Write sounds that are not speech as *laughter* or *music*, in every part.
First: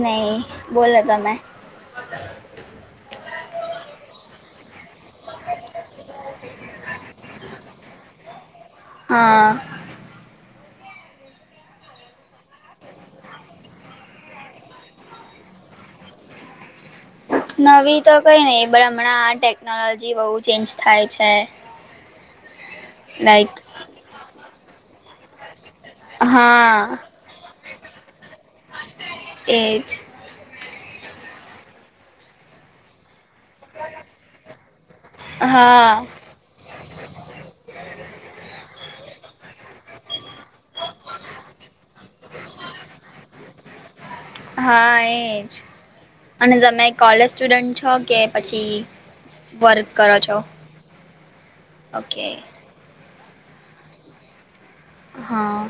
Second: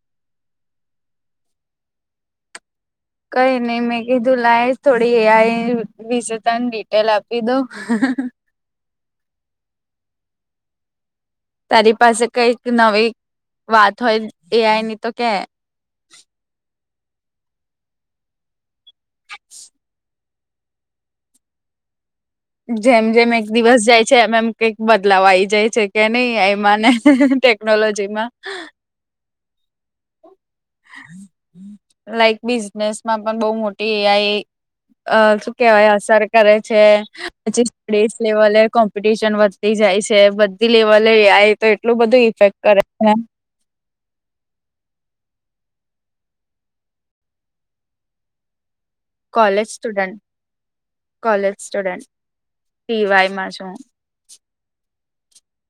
નય બોલો તમે. કઈ નય મેં કીધું લાય થોડી એ આય વિશે તને ડિટેલ આપી દઉ. હા તારી પાસે કઈક નવી વાત હોય એ આઈની તો કે, નવી તો કઈ નઈ પણ હમણાં આ ટેકનોલોજી બહુ ચેન્જ થાય છે. જેમ જેમ એક લાઈક દિવસ જાય છે એમ એમ કઈક બદલાવ આય જાય છે. કે એમાં ને હા ટેકનોલોજીમાં. એજ લાઈક બિઝનેસ માં પણ બહુ મોટી એ આઈ અ શું હા કહેવાય અસર કરે છે. પછી સ્ટેટ લેવલે કોમ્પિટિશન વધતી જાય છે બધી લેવલે એ આઈ એ તો એટલું બધું ઇફેક્ટ કરે છે ને હા એજ અને તમે કોલેજ સ્ટુડન્ટ છો કે પછી કોલેજ વર્ક કરો સ્ટુડન્ટ છો college student okay P Y માં છું હા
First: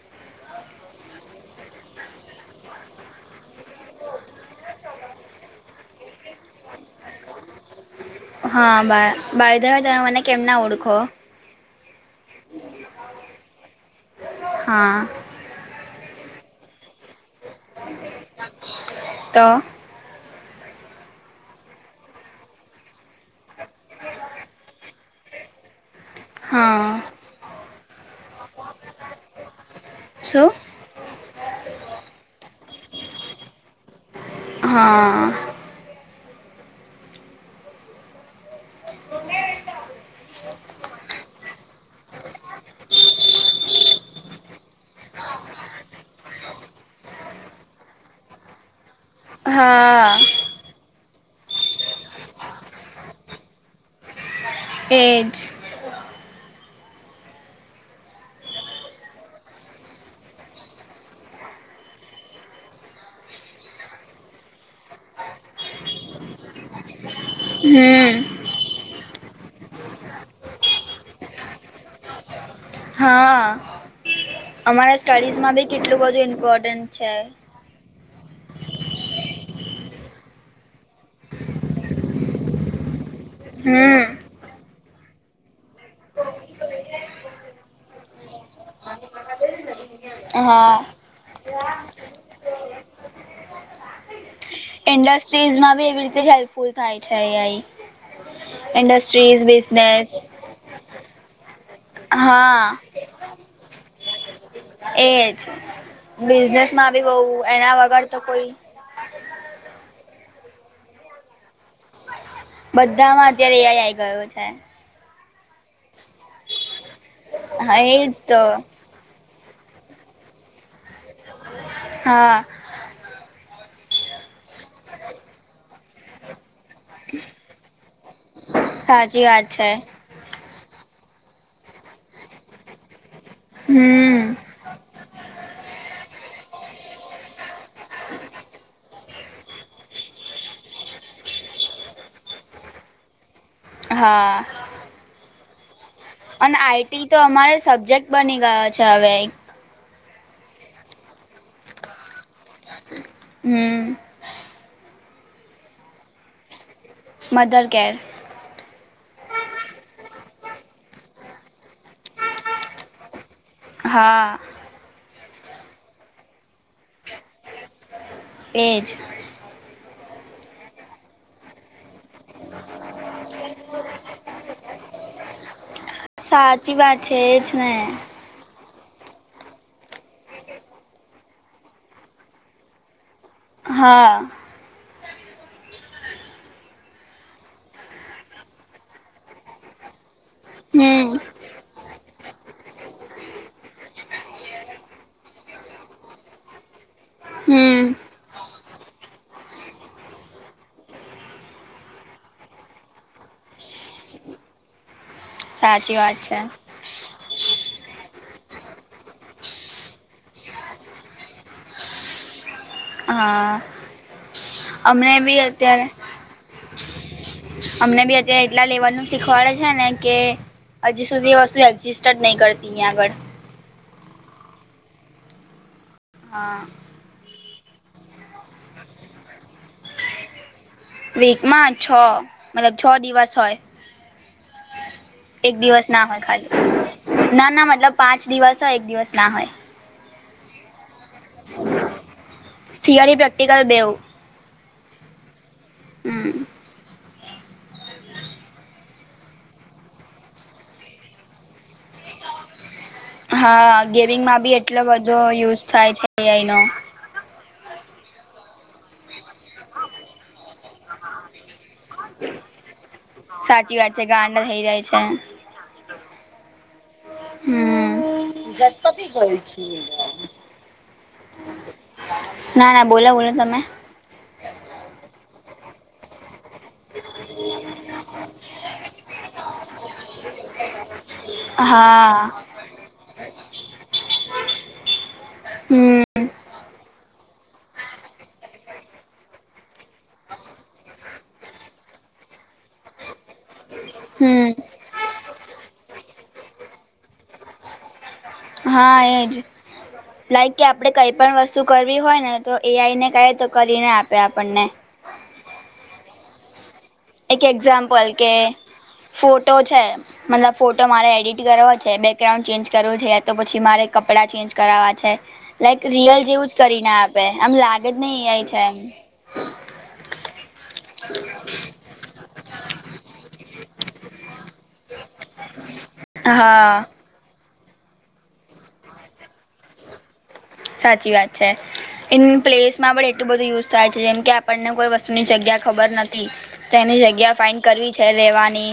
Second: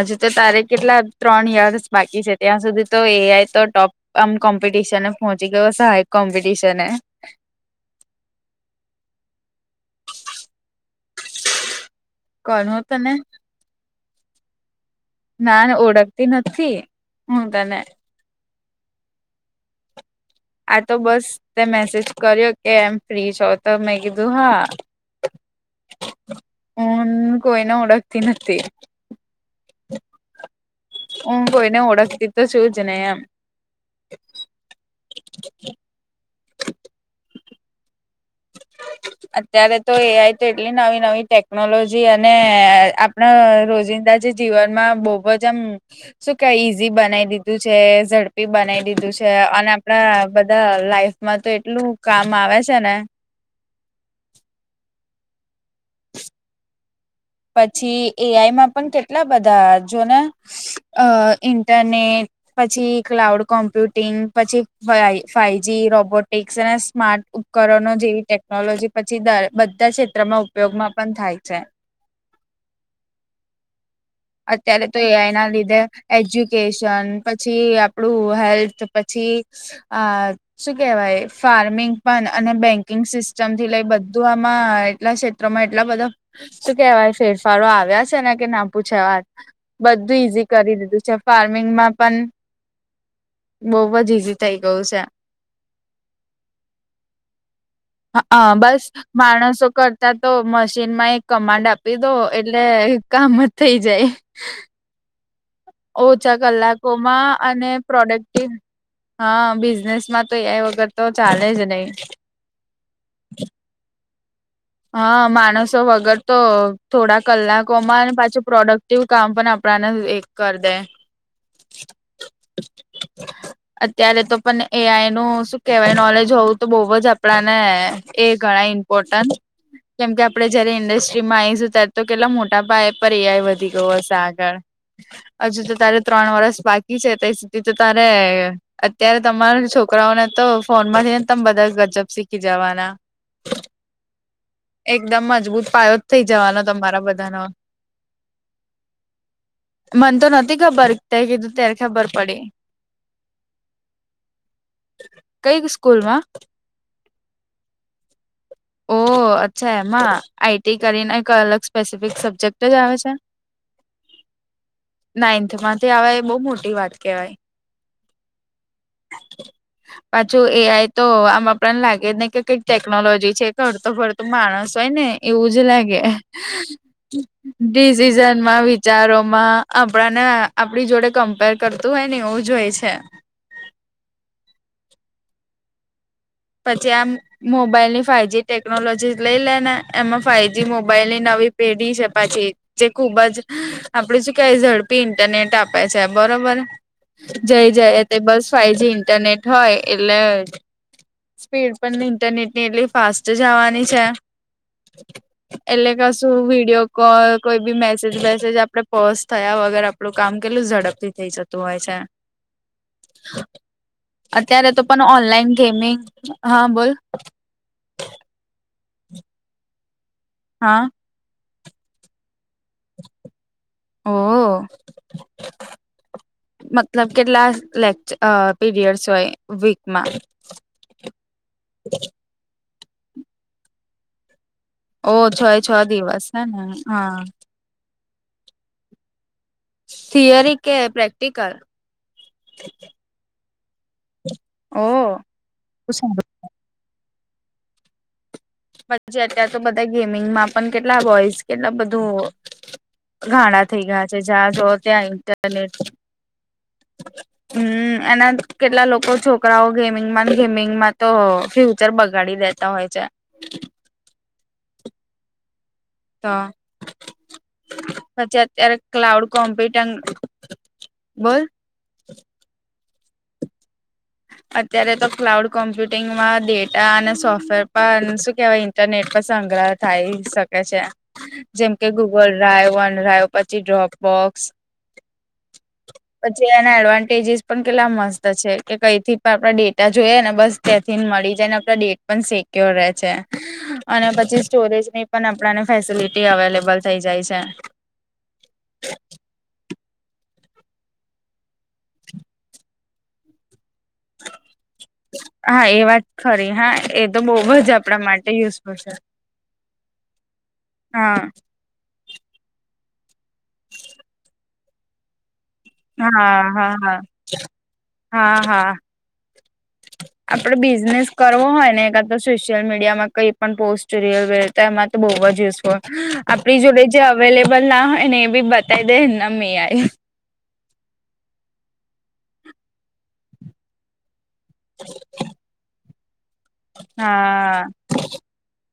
હજુ તો તારે કેટલા ત્રણ યર્સ બાકી છે ત્યાં સુધી તો એ આઈ તો ટોપ આમ કોમ્પિટિશન પહોંચી ગયો હાઈ એક કોમ્પિટિશન હા બા બાય ધ વે તમે મને કેમ ના ઓળખો કોન હો તને હા ના ના ઓળખતી નથી હું તને તો આ તો બસ તે મેસેજ કર્યો કે એમ ફ્રી છો તો મેં કીધું હા *inaudible* હું હા કોઈને ઓળખતી નથી શું હું કોઈ ને ઓળખતી છું જ નહી એમ હા અત્યારે તો એ તેટલી નવી નવી ટેકનોલોજી અને આપણા રોજિંદા જે જીવનમાં બહુ બહુ જ અમ શું કે ઈઝી બનાવી દીધું છે ઝડપ બનાવી દીધું છે અને હા આપણા બધા લાઈફમાં તો એટલું કામ આવે છે ને એ જ પછી એ આઈ માં પણ કેટલા બધા જોને ઇન્ટરનેટ પછી ક્લાઉડ કોમ્પ્યુટિંગ પછી ફાઇ ફાઈવ જી રોબોટિક્સ અને સ્માર્ટ ઉપકરણો હમ જેવી ટેકનોલોજી પછી દા બધા ક્ષેત્રમાં ઉપયોગમાં પણ થાય છે હા અત્યારે અમારા તો એ આઈ ના સ્ટડીઝમાં બી લીધે કેટલું બધું ઇમ્પોર્ટન્ટ એજ્યુકેશન છે પછી પછી આપણું હેલ્થ પછી અ શું કેવાય ફાર્મિંગ પણ અને બેંકિંગ સિસ્ટમ થી લઈ બધું હમ આ માં એટલા ક્ષેત્રોમાં એટલા બધા શું કહેવાય ફેરફારો આવ્યા છે ને કે ના પૂછો વાત બધું ઈઝી કરી હા દીધું છે ફાર્મિંગમાં પણ બહુ જ ઈઝી થઈ ગયું છે ઇન્ડસ્ટ્રીઝ માં બી એવી રીતે હેલ્પફુલ થાય છે એ આઈ હા બસ માણસો કરતા તો મશીન માં એક કમાન્ડ આપ આપી દયો એટલે હા કામ જ થઈ જાય એ જ ઓછા કલાકોમાં અને વગર તો પ્રોડક્ટી કોઈ હા બિઝનેસ માં તો એ આઈ વગર તો ચાલે જ નહી બધામાં અત્યારે એ આઈ આઈ ગયો છે હા માણસો વગર તો થોડા હા કલાકોમાં ને એજ તો પાછું પ્રોડક્ટ તેવું કામ પણ આપણાને એક કર દે હા અત્યારે તો પણ એઆઈ નું શું કેવાય, નોલેજ હોવું તો બોવ જ આપણા ને એ ગણાય સાચી ઇમ્પોર્ટન્ટ વાત છે કેમ કે આપડે જયારે ઇન્ડસ્ટ્રીમાં આવીશું ત્યારે તો કેટલા મોટા પાયે પર્યાય વધી ગયો હશે હમ આગળ હજુ તો તારે ત્રણ વરસ બાકી છે, તઈ સુધી તો તારે અત્યારે તમારા છોકરાઓને તો ફોન માંથી ને તમે બધા ગજબ શીખી જવાના હા એકદમ મજબૂત પાયો થઈ અને જવાનો તમારા આઈટી તો બધાનો અમારે સબ્જેક્ટ બની ગયો છે, હવે ઈ મને તો નથી ખબર, તે કીધું ત્યારે ખબર પડી. હમ્મ કઈ સ્કૂલમાં મઘર કેર ઓ અચ્છા એમાં આઈટી કરીને, એક અલગ સ્પેસિફિક સબ્જેક્ટ આવે છે. હા નાઈન્થ માંથી આવે એ બોવ મોટી વાત કેવાય. એજ પાછું એ. આઈ. તો આમ આપડા ન લાગે જ નહી કે કઈક ટેકનોલોજી છે, એ તો હરતો-ફરતો માણસ હોય ને એવું જ લાગે, સાચી વાત છે એજ ને ડિસિઝનમાં બી વિચારોમાં આપણા ને આપડી જોડે કમ્પેર કરતું હોય ને એવું જ હોય છે. હા પછી આમ મોબાઈલ ની ફાઈવજી ટેકનોલોજી લઈ લેને એમાં ફાઈવજી હમ મોબાઈલની નવી પેઢી છે, પાછી જે ખુબ જ આપડે શું કેવાય ઝડપી ઇન્ટરનેટ આપે છે, બરોબર જઈ હમ જાય તે બસ ફાઇવજી ઇન્ટરનેટ હોય, એટલે સ્પીડ પણ ઇન્ટરનેટ ની એટલી ફાસ્ટ જ આવવાની છે. એટલે સાચી વાત કસુ છે વિડીયો કોલ, કોઈ બી મેસેજ બેસેજ આપડે પોઝ થયા વગર આપણું કામ કેટલું ઝડપથી થઈ જતું હોય છે. *inaudible* હા અત્યારે તો પણ અમને બી ઓનલાઈન અત્યારે ગેમિંગ, હા બોલ અમને બી અત્યારે એટલા લેવલ નું શીખવાડે છે, ને કે હા હજી સુધી વસ્તુ રિસ્ટર નહી કરતી એ આગળ ઓ.. હો હા મતલબ કેટલા લેકચ અ.. પીરિયડ્સ હોય, વીકમાં વીકમાં છ અને છ દિવસ હોય. ઓ છ એક એ છ દિવસ ના હોય હે ખાલી, ને હા ના-ના મતલબ પાંચ દિવસ હોય, એક દિવસ ના હોય. થિયરી કે પ્રેક્ટિકલ? થિયરી પ્રેક્ટિકલ બેવ ઓહ.. ગુસ્સા માં હમ પછી અત્યારે તો બધા ગેમિંગમાં પણ કેટલા બોઇસ, કેટલા બધું ગાંડા હા થઈ ગયા છે ગેમિંગમાં જ્યાં બી જઓ એટલો ત્યાં બધો યુઝ ઇન્ટરનેટ. થાય છે એઆઈ નો હમ્મ એને કેટલા લોકો છોકરાઓ ગેમિંગમાં ને ગેમિંગમાં તો ફ્યૂ ચર બગાડી દેતા હોય છે. સાચી વાત છે ગાંડા થઈ જાય છે. તો. પછી હમ અત્યારે ક્લાઉડ કોમ્પ્યુટંગ, બોલ. ના ના બોલો બોલો તમે. અત્યારે તો ક્લાઉડ કોમ્પ્યુટિંગમાં ડે ટા અને સોફ્ટવેર પર શું કેવાય ઇન્ટરનેટ પર સંગ્રહ થાય શકે છે જેમ કે હા ગૂગલ ડ્રાઈવ, વન રાય પછી ડ્રોપ બોક્સ હમ્મ. પછી એના એડવાન્ટેજિસ પણ કેટલા મસ્ત છે કે કઈ થી પર આપળા ડેટા જોઈએ ને બસ ત્યાંથી મળી જાય ને આપળા ડેટ પણ સિક્યોર રે છે અને પછી હમ સ્ટોરેજની પણ આપળા ને ફેસિલિટી અવેલેબલ થઈ જાય છે. હા એજ લાઈક કે આપળે કઈ પણ વસ્તુ કરવી હોય ને તો એ આઈને કેએ તો કરીને આપે આપણને. હા એ વાત ખરી હા એ તો એક બો જ આપળા એક્ઝામ્પલ માટે કે યુઝફુલ છે. ફોટો છે મતલબ ફોટો મારે હા એડિટ કરવો છે બેક ગ્રાઉન્ડ ચેન્જ કરવું છે યા તો પછી મારે કપડાં ચેન્જ કરાવા છે લાઈક રિયલ હા જેવું જ હા કરી ને હા આપે આમ લાગે જ નય એ આઈ છે એમ. આપળે બિઝનેસ કરવો હોય ને એકાદ તો સોશિયલ મીડિયામાં કઈ પણ પોસ્ટ *unintelligible* તેમાં તો બોવ જ યુઝફુલ, આપળી જોડે હા જે અવેલેબલ ના હોય ને એ બી બતાઈ દે એન નામ એ આઈ. સાચી વાત છે ઇન પ્લેસમાં *unintelligible* એટલું બધું યુઝ થાય છે જેમ કે આ પણને કોઈ વસ્તુ ની જગ્યા ખબર નથી તેની જગ્યા ફાઈન્ડ હા કરવી છે રેવાની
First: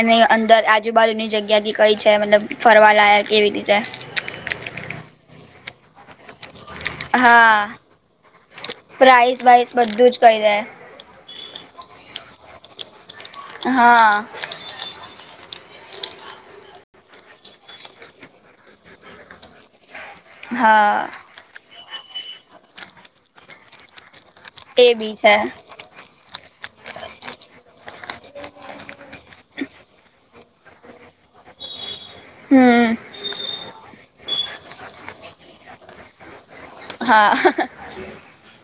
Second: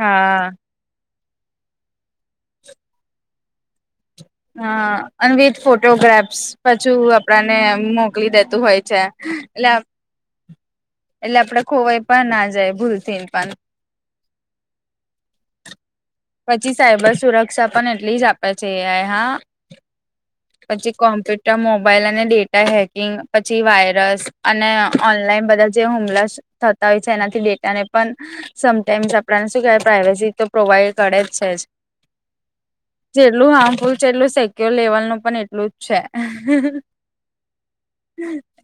એની હા અંદર આ જુબાજુની જગ્યા બી કઈ છે મતલબ ફરવા લાયક એવી રીતે. હ અનવિથ ફોટોગ્રાફ્સ પાછુ આપળાને હા મોકલી દેતું હોય છે એટલે આ કઈ જાય એટલે આપડે ખોવાઈ પણ ના જાય ભૂલ થીન પણ. હા. પછી સાયબર સુરક્ષા પણ એટલી જ આપે છે એ આઈ હા પછી હા કોમ્પ્યુટર મોબાઈલ અને ડેટા હેકિંગ, પછી વાયરસ અને એ બી છે ઓનલાઈન બધા જે હમલાસ થતા હોય છે એનાથી ડેટાને પણ સમટાઈમ્સ આપળાને શું કેવાય પ્રાયવસી તો પ્રોવાઈડ કડે જ છે જ હમ જેટલું હાર્મફુલ છે એટલું સેક્ય્યોર લેવલ નું પણ એટલું જ છે હા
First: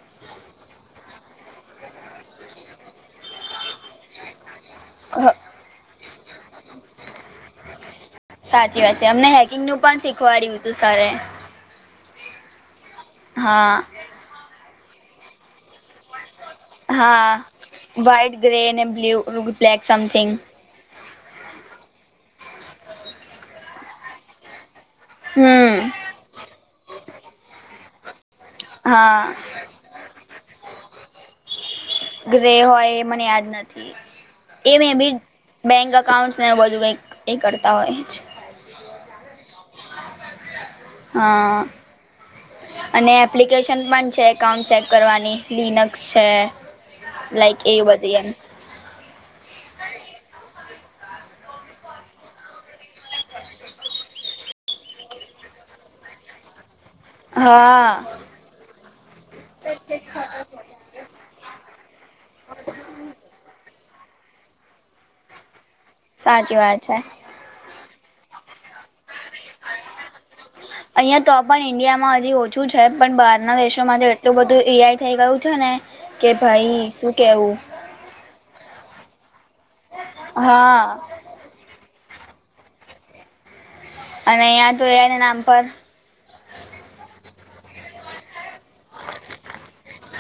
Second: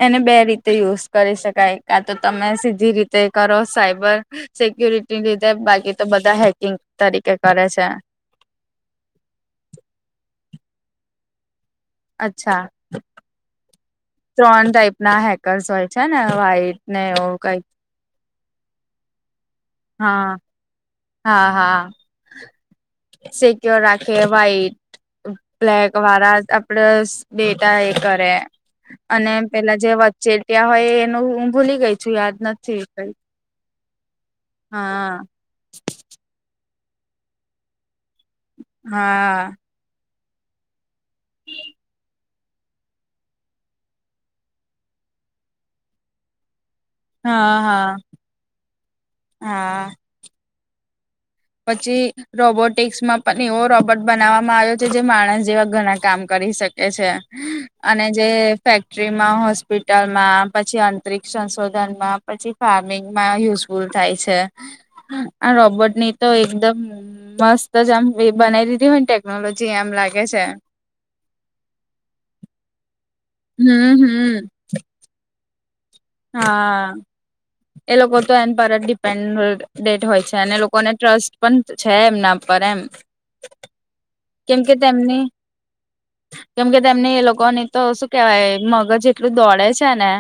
એને બે રીતે યુઝ કરી શકાય કાતો તમે સીધી રીતે કરો સાયબર સિક્યુરિટી લીધે બાકી તો બધા હેકિંગ તરીકે કરે છે. સાચી વાત છે અમને હેકિંગનું પણ શીખવાડ્યું તું સરે. અચ્છા, હા ત્રણ ટાઈપ ના હેકર્સ હોય છે ને વાઈટ. હા વાઈટ, ગ્રે, બ્લુ રૂગ હા, હા હા સિક્યોર રાખે વાઈટ. અમે હમ બ્લેક વારા આપડ સ ડેટા એ કરે. અને હા પેલા જે વચ્ચે થયા હોય એનું હું ભૂલી ગઈ છું યાદ ગ્રે નથી હોય એ કઈ. મને યાદ નથી એ મે બી હા બેંક અકાઉન્ટ્સને એવું બધું કંઈક એ કરતા હોય છે. હા આ અને એપ્લિકેશન પણ છે, એકાઉન્ટ ચેક કરવાની લિનક્સ છે. હા લાઈક એ હા બધી એમ હા હા પછી રોબોટિકસમાં પણ એવો રોબોટ બનાવવામાં આવ્યો. કે જે માણસ જેવા ઘણા કામ કરી શકે છે. હા અને જે ફેક્ટરીમાં, હોસ્પિટલમાં, પછી અંતરિક્ષ સંશોધનમાં, પછી ફાર્મિંગમાં યુઝ- ફુલ થાય છે. આ રોબર્ટની તો સાચી એકદમ વાત છે મસ્ત જ આમ *unintelligible* બનાવી દીધી હોય ને ટેકનોલોજી એમ લાગે છે. અહીંયા તો પણ ઇન્ડિયામાં હજી ઓછું છે પણ બહારના હમ દેશોમાં તો એટલું હમ બધું એઆઈ થઈ ગયું છે ને! કે ભાઈ હા શું કેવું એ લોકો તો એન પર ડીપેન્ડ- ડેન્ટ હોય છે. અને લોકોને હા ટ્રસ્ટ પણ છે એમના પર એમ. અને કેમ કે અહં તો એના તેમની નામ પર કેમ કે તેમની એ લોકોની તો શું કેવાય? મગજ એટલું દોડે છે ને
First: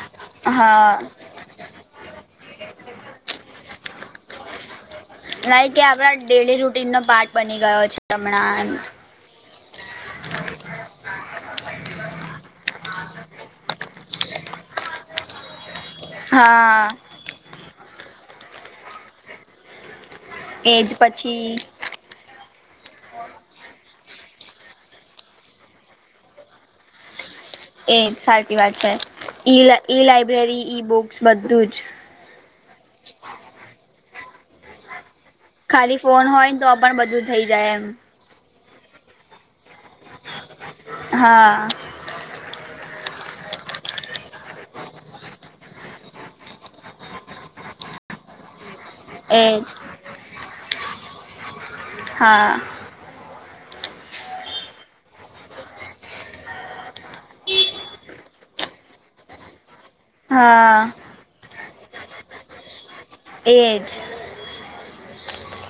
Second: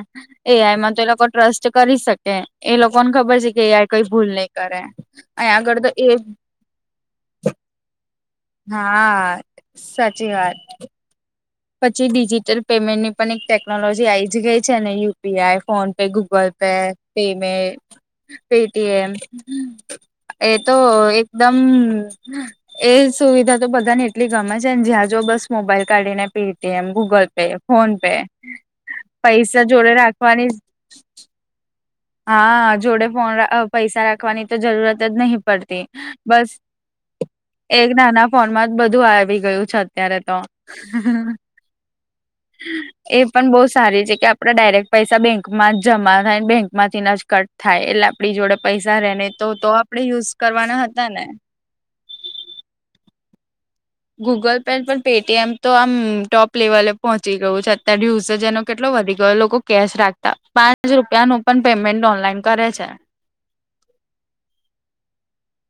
એઆઈમાં હા તો એ લોકો ટ્રસ્ટ કરી શકે એ લોકોને ખબર છે કે એઆઇ કંઈ ભૂલ નહીં કરે. અહીં *unintelligible* કે આગળ તો આપડા એ ડેલી રૂટીનનો પાર્ટ બની ગયો છે હમણાં. એમ હા સાચી વાત છે. પછી ડિજિટલ પેમેન્ટની પણ એક ટેકનોલોજી આઈ જ ગઈ છે ને યુપીઆઈ ફોન- -પે, ગૂગલ-પે, હા પેટીએમ, એ તો એજ પછી એકદમ એ સુવિધા તો બધાને એટલી ગમે છે ને જ્યાં જો બસ મોબાઈલ કાઢી ને પેટીએમ. ગૂગલ. એ સાચી વાત છે. ઈ. પૈસા જોડે ઈ રાખવાની લાઈબ્રેરી ઈ બુક્સ બધું જ. હા જોડે ફોન. પૈસા રાખવાની તો જરૂરત જ નહીં. પડતી. ખાલી ફોન બસ હોય ને તો પણ બધું થઈ જાય એમ એક ના ના. ફોન માં જ બધું આવી ગયું છે. અત્યારે તો, હા એ પણ બહુ સારી છે. કે આપડે ડાયરેક્ટ પૈસા બેંકમાં જમા થાયને બેંક. માંથી ના જ કટ થાય. એટલે આપડી જોડે પૈસા રે ને. તો એજ આપડે યુઝ કરવાના હતા ને. હા. Google pay. પણ પેટીએમ તો આમ ટોપ લેવલે પહોંચી ગયું છે અત્ય્યારે યુઝ. જેનો. કેટલો વધી ગયો લોકો કેશ રાખતા હા પાંચ રૂપિયા નું પણ પેમેન્ટ ઓનલાઈન કરે છે. એજ.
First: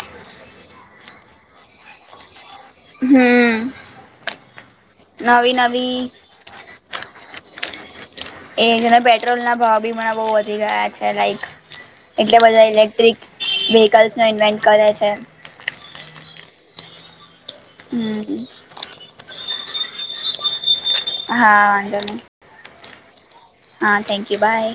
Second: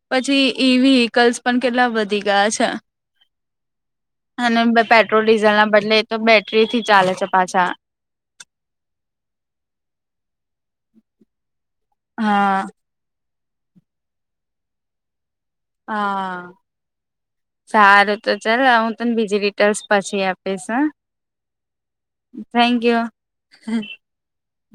પછી ઈ વી વ્હીકલ્સ પણ કેટલા વધી ગયા છે. હમ *unintelligible* અને પેટ્રોલ ડીઝલ નવી ના નવી બદલે તો બે. ટરીથી ચાલે છે પાછા. એ જેના પેટ્રોલ ના ભાવ બી હમણાં બહુ વધી ગયા છે લાઈક એટલે હા. બધા ઇલે. વિહિકલ *unintelligible* કરે છે. હ સારું તો હમ ચલ હવે હું તને બીજી રી. લ્સ પછી આપીશ હ. હા. વાંધો નહી. Thank you. હા, થેન્ક યુ બાય.